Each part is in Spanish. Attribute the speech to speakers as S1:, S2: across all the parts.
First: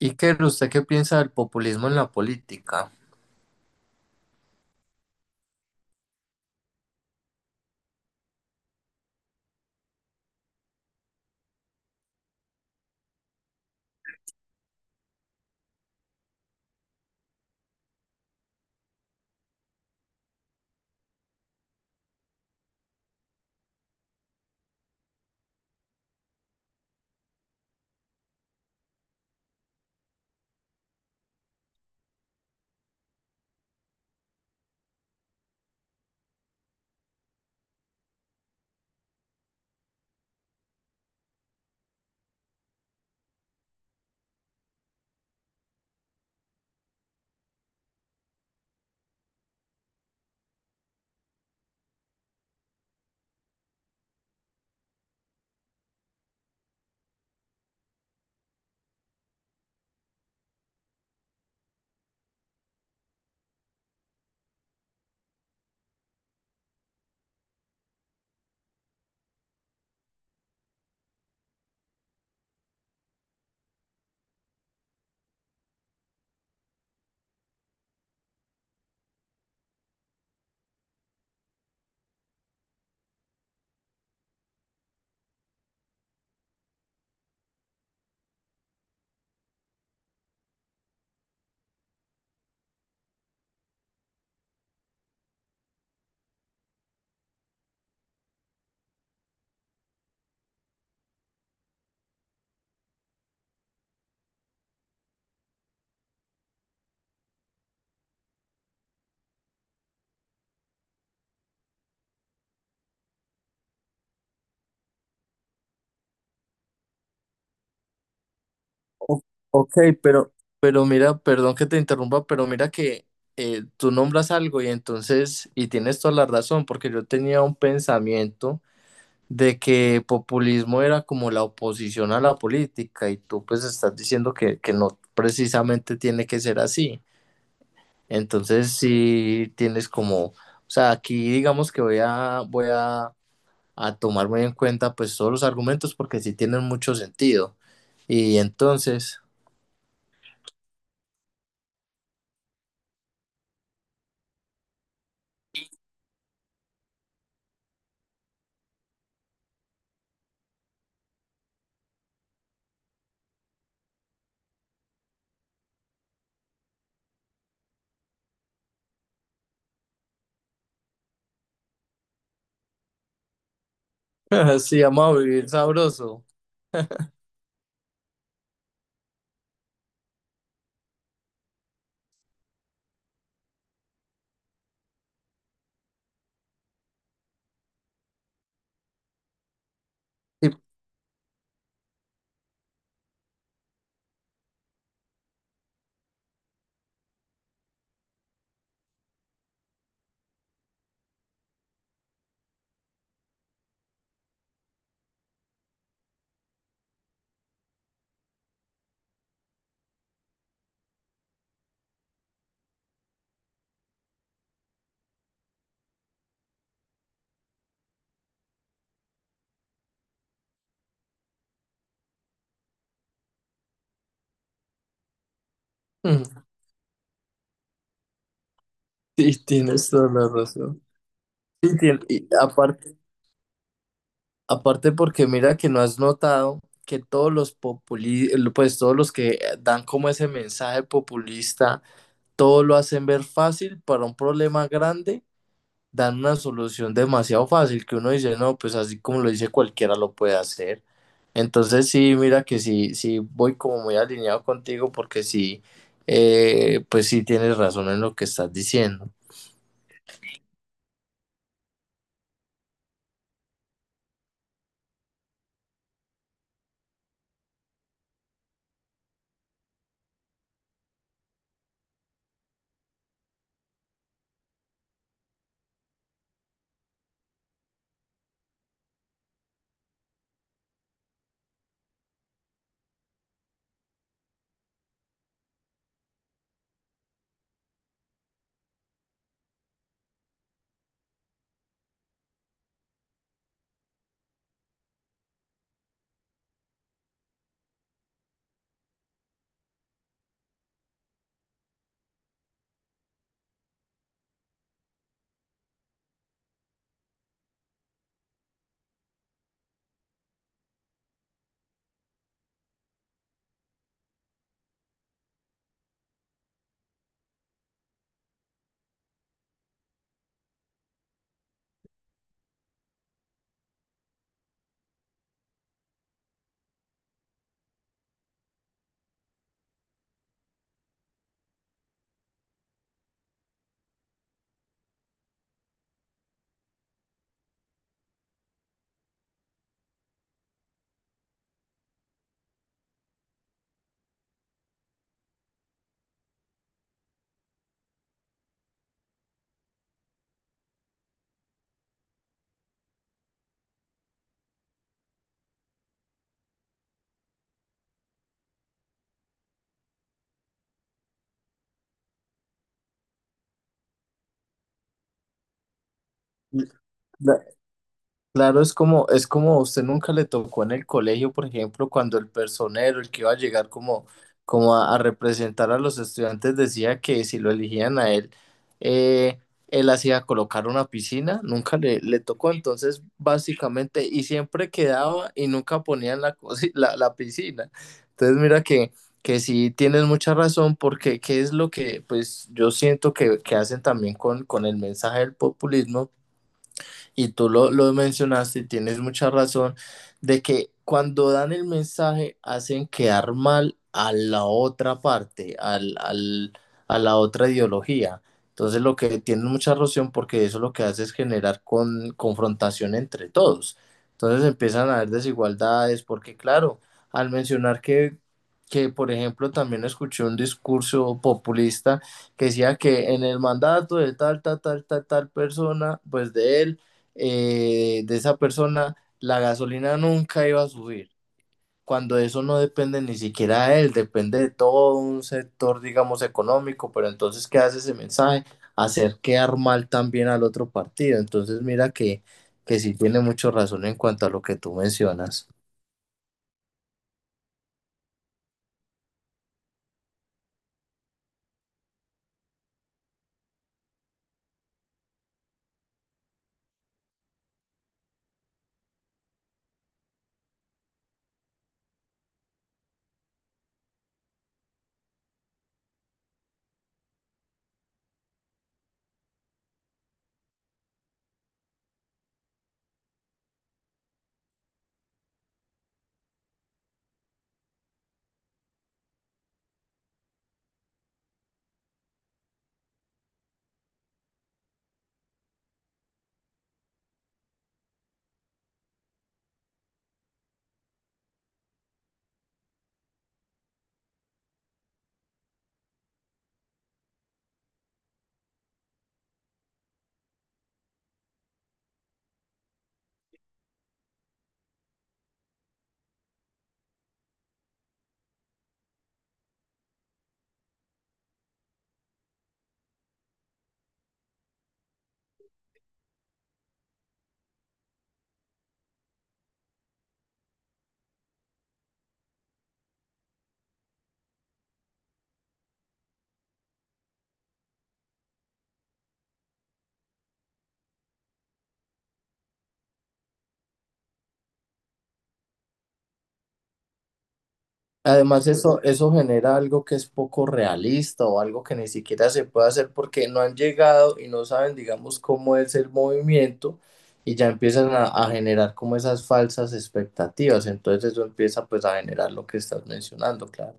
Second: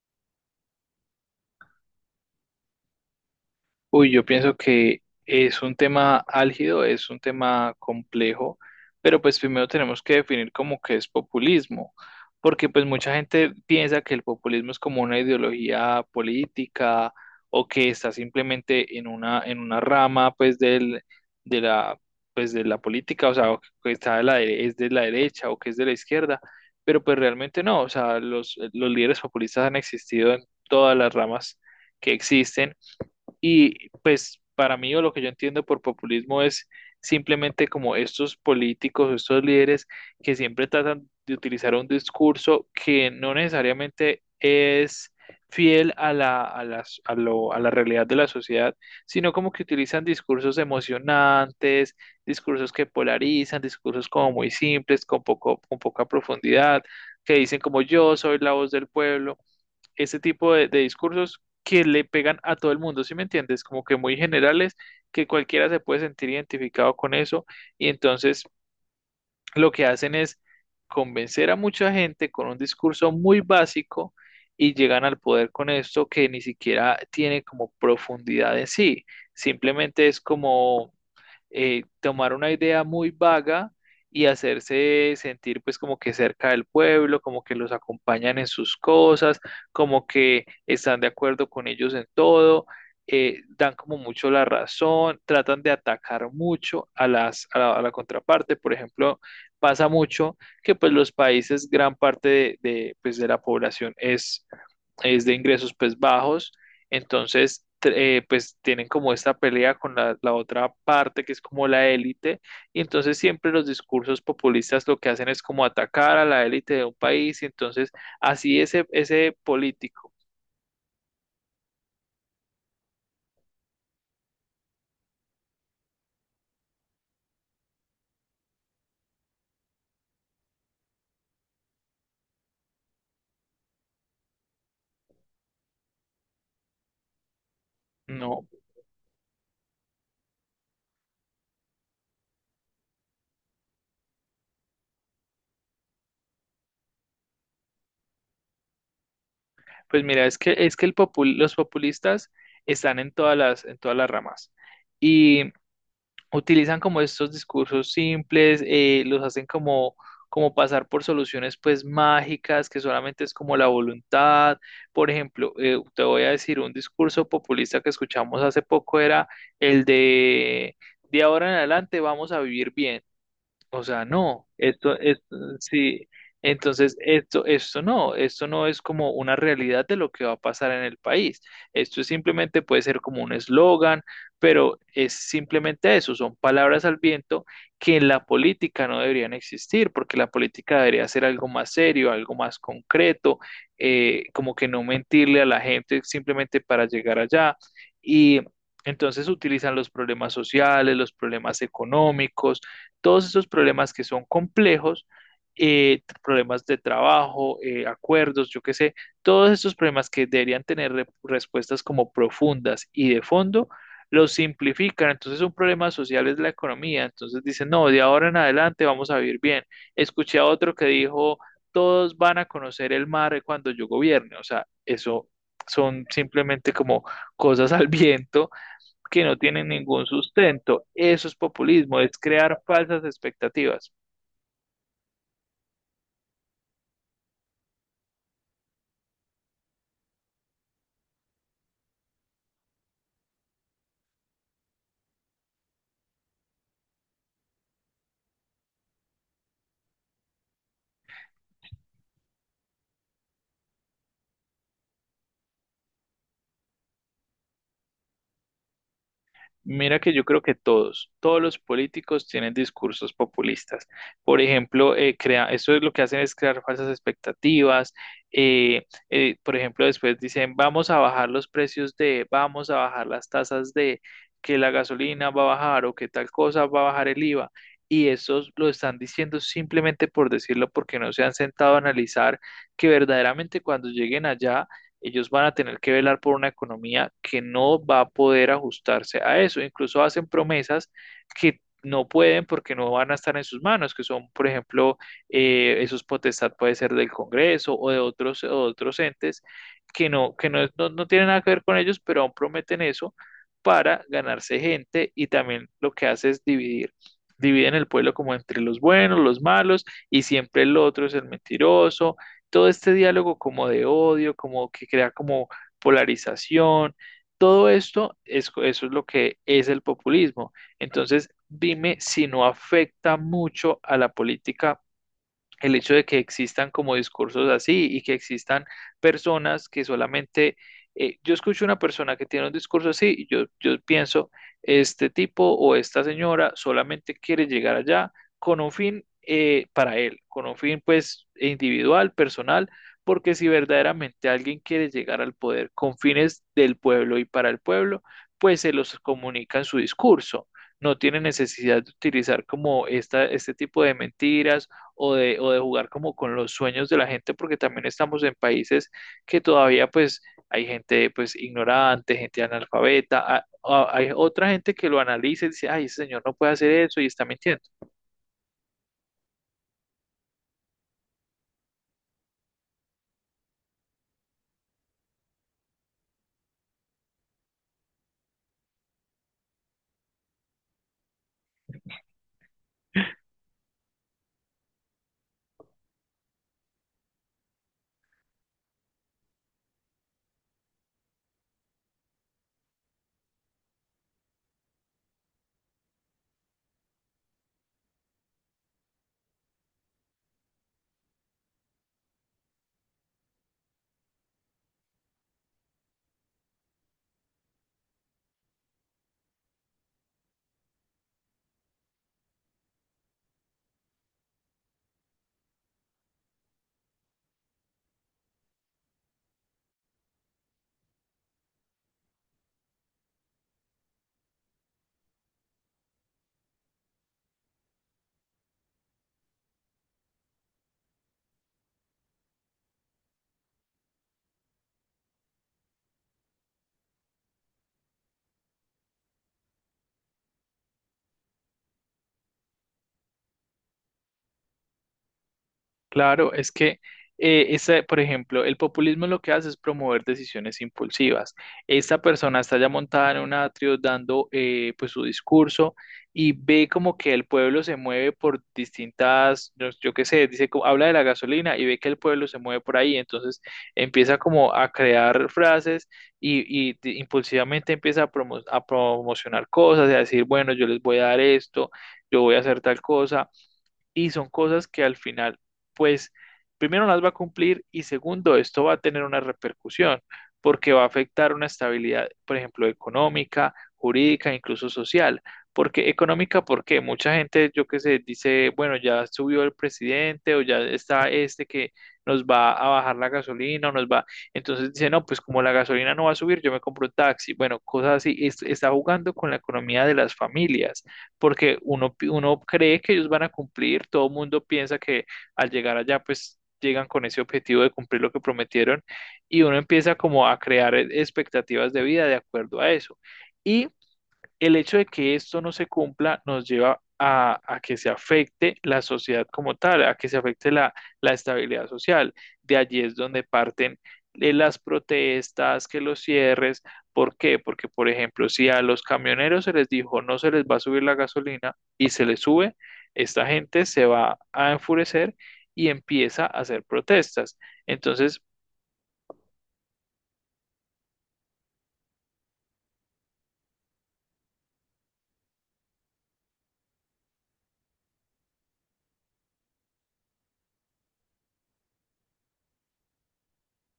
S1: Iker, ¿usted qué piensa del populismo en la política?
S2: Uy, yo pienso que es un tema álgido, es un tema complejo, pero pues primero tenemos que definir como que es populismo, porque pues mucha gente piensa que el populismo es como una ideología política o que está simplemente en una rama pues del, de la, pues de la política, o sea, o que está de la, es de la derecha o que es de la izquierda, pero pues realmente no, o sea, los líderes populistas han existido en todas las ramas que existen. Y pues para mí o lo que yo entiendo por populismo es simplemente como estos políticos, estos líderes que siempre tratan de utilizar un discurso que no necesariamente es fiel a la, a las- a lo- a la realidad de la sociedad, sino como que utilizan discursos emocionantes, discursos que polarizan, discursos como muy simples, con poco, con poca profundidad, que dicen como yo soy la voz del pueblo, ese tipo de discursos que le pegan a todo el mundo, ¿sí me entiendes? Como que muy generales, que cualquiera se puede sentir identificado con eso, y entonces lo que hacen es convencer a mucha gente con un discurso muy básico y llegan al poder con esto que ni siquiera tiene como profundidad en sí, simplemente es como tomar una idea muy vaga y hacerse sentir pues como que cerca del pueblo, como que los acompañan en sus cosas, como que están de acuerdo con ellos en todo, dan como mucho la razón, tratan de atacar mucho a las, a la contraparte. Por ejemplo, pasa mucho que pues los países, gran parte de, pues, de la población es de ingresos pues bajos, entonces pues tienen como esta pelea con la, la otra parte que es como la élite, y entonces siempre los discursos populistas lo que hacen es como atacar a la élite de un país, y entonces así ese,
S1: O-
S2: ese
S1: Ok,
S2: político.
S1: pero Pero mira, perdón que te interrumpa, pero mira que tú nombras algo y entonces, y tienes toda la razón, porque yo tenía un pensamiento de que populismo era como la oposición a la política y tú pues estás diciendo que no precisamente tiene que ser así.
S2: No,
S1: Entonces sí tienes como, o sea, aquí digamos que voy a tomar muy en cuenta pues todos los argumentos porque sí tienen mucho sentido. Y entonces,
S2: pues mira, es que los populistas están en todas las ramas. Y utilizan como estos discursos simples, los hacen como, como pasar por soluciones pues mágicas, que solamente es como la voluntad. Por ejemplo, te voy a decir un discurso populista que escuchamos hace poco era el de ahora en adelante vamos a vivir bien. O sea, no,
S1: sí,
S2: esto,
S1: vamos a
S2: esto,
S1: vivir
S2: sí,
S1: sabroso.
S2: entonces esto, esto no es como una realidad de lo que va a pasar en el país. Esto es simplemente puede ser como un eslogan, pero es simplemente eso, son palabras al viento que en la política no deberían existir, porque la
S1: Y,
S2: política debería ser algo más serio, algo más concreto, como que no mentirle a la gente simplemente para llegar allá. Y entonces utilizan los problemas sociales, los problemas económicos, todos esos problemas que son complejos, problemas de trabajo, acuerdos, yo qué sé, todos esos problemas que deberían tener respuestas como profundas y de fondo, los simplifican. Entonces un problema social es la economía. Entonces dicen, no, de ahora en adelante vamos a vivir bien. Escuché a otro que dijo, todos van a conocer el mar cuando yo gobierne. O sea, eso son
S1: mm,
S2: simplemente como cosas al viento que no
S1: sí,
S2: tienen
S1: tienes
S2: ningún
S1: toda la razón.
S2: sustento. Eso es
S1: Sí,
S2: populismo, es
S1: y
S2: crear
S1: aparte,
S2: falsas expectativas.
S1: aparte porque mira que no has notado que todos los populi, pues todos los que dan como ese mensaje populista, todo lo hacen ver fácil para un problema grande, dan una solución demasiado fácil que uno dice, no, pues así como lo dice cualquiera lo puede hacer. Entonces sí, mira que sí, sí voy como muy alineado contigo porque sí, pues sí tienes razón en lo que estás diciendo.
S2: Mira que yo creo que todos, todos los políticos tienen discursos populistas. Por ejemplo, eso es lo que hacen es crear falsas expectativas. Por ejemplo, después dicen, vamos a bajar los precios de, vamos a bajar las tasas de, que la gasolina va a bajar o que tal cosa va a bajar el IVA. Y eso lo están diciendo simplemente por decirlo, porque no se han sentado a analizar que verdaderamente cuando lleguen allá ellos van a tener que velar por una economía que no va a poder ajustarse a eso. Incluso hacen promesas que no pueden porque no van a estar en sus manos, que son, por ejemplo, esos potestad puede ser del Congreso o de otros entes que no, no tienen nada que ver con ellos, pero aún prometen eso para ganarse gente, y también lo que hace es dividir, dividen el pueblo como entre los buenos, los malos, y siempre el otro es el mentiroso, todo este diálogo como de odio, como que crea como polarización, todo esto, es, eso es lo que es el populismo. Entonces, dime si no afecta mucho a la política el hecho de que existan como discursos así y que existan personas que solamente, yo escucho una persona que tiene un discurso así y yo pienso, este tipo o esta señora solamente quiere llegar allá con un fin para él, con un fin pues individual, personal, porque si verdaderamente alguien quiere llegar al poder con fines del pueblo y para el pueblo, pues se los comunica en su discurso, no tiene necesidad de utilizar como esta, este tipo de mentiras o de jugar como con los sueños de la gente, porque también estamos en países que todavía pues hay gente pues ignorante, gente analfabeta, hay otra gente que lo analiza y dice, ay, ese señor no puede hacer eso y está mintiendo.
S1: Claro, es como a usted nunca le tocó en el colegio, por ejemplo, cuando el personero, el que iba a llegar como, como a representar a los estudiantes, decía que si lo elegían a él, eh, él hacía colocar una piscina, nunca le tocó, entonces básicamente, y siempre quedaba y nunca ponían la piscina. Entonces mira que sí tienes mucha razón, porque qué es lo que pues yo siento que hacen también con el mensaje del populismo y tú lo mencionaste y tienes mucha razón de que cuando dan el mensaje hacen quedar mal a la otra parte, a la otra ideología. Entonces lo que tienen mucha razón porque eso lo que hace es generar con, confrontación entre todos. Entonces empiezan a haber desigualdades porque claro, al mencionar que por ejemplo también escuché un discurso populista que decía que en el mandato de tal, tal, tal, tal, tal persona, pues de él, de esa persona, la gasolina nunca iba a subir, cuando eso no depende ni siquiera de él, depende de todo un sector, digamos, económico, pero entonces, ¿qué hace ese mensaje? Hacer quedar mal también al otro partido. Entonces, mira que sí tiene mucho razón en cuanto a lo que tú mencionas.
S2: Claro, es que, por ejemplo, el populismo lo que hace es promover decisiones impulsivas. Esta persona está ya montada en un atrio dando pues su discurso y ve como que el pueblo se mueve por distintas, yo qué sé, dice, habla de la gasolina y ve que el pueblo se mueve por ahí, entonces empieza como a crear frases y, impulsivamente empieza a, a promocionar cosas y a decir, bueno, yo les voy a dar esto, yo voy a hacer tal cosa, y son cosas que al final, pues, primero no las va a cumplir y segundo, esto va a tener una repercusión porque va a afectar una estabilidad, por ejemplo, económica, jurídica, incluso social. Porque económica, porque mucha gente, yo qué sé, dice, bueno, ya subió el presidente o ya está este que nos va a bajar la gasolina o nos va, entonces dice, no, pues como la gasolina no va a subir, yo me compro un taxi. Bueno, cosas así. Está jugando con la economía de las familias porque uno, uno cree que ellos van a cumplir, todo el mundo piensa que al llegar allá, pues llegan con ese objetivo de cumplir lo que prometieron, y uno empieza como a crear expectativas de vida de acuerdo a eso. Y el hecho de que esto no se cumpla nos lleva a que se afecte la sociedad como tal, a que se afecte la, la estabilidad social. De allí es donde parten las protestas, que los cierres. ¿Por qué? Porque, por ejemplo, si a los camioneros se les dijo no se les va a subir la gasolina y se les sube, esta gente se va a enfurecer y empieza a hacer protestas. Entonces,
S1: Además, eso genera algo que es poco realista o algo que ni siquiera se puede hacer porque no han llegado y no saben, digamos, cómo es el movimiento y ya empiezan a generar como esas falsas expectativas. Entonces eso empieza pues a generar lo que estás mencionando, claro.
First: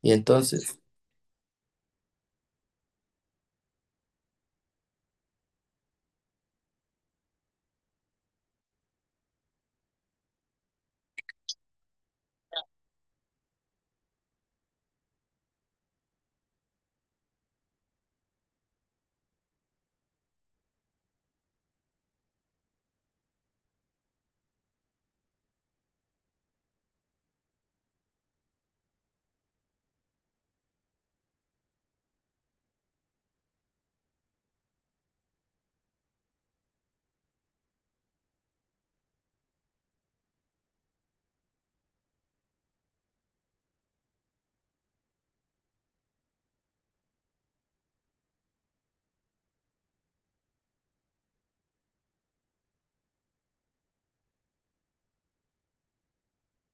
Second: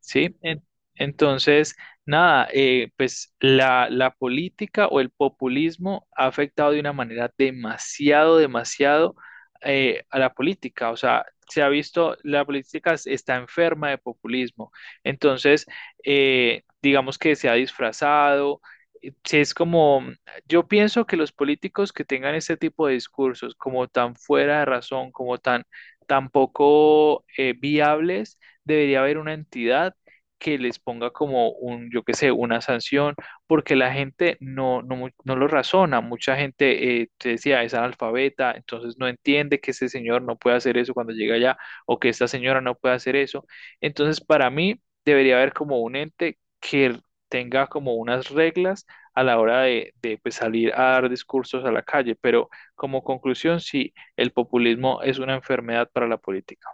S1: Y entonces...
S2: Entonces, nada, pues la política o el populismo ha afectado de una manera demasiado, demasiado, a la política. O sea, se ha visto, la política está enferma de populismo. Entonces, digamos que se ha disfrazado. Sí, es como, mm, yo pienso que los políticos que tengan este tipo de discursos como tan fuera de razón, como tan, tan poco viables, debería haber una entidad que les ponga como un, yo qué sé, una sanción, porque la gente no, no, no lo razona. Mucha gente, te decía, es analfabeta, entonces no entiende que ese señor no puede hacer eso cuando llega allá o que esta señora no puede hacer eso. Entonces, para mí, debería haber como un ente que tenga como unas reglas a la hora de pues, salir a dar discursos a la calle. Pero como conclusión, sí, el populismo es una enfermedad para la política.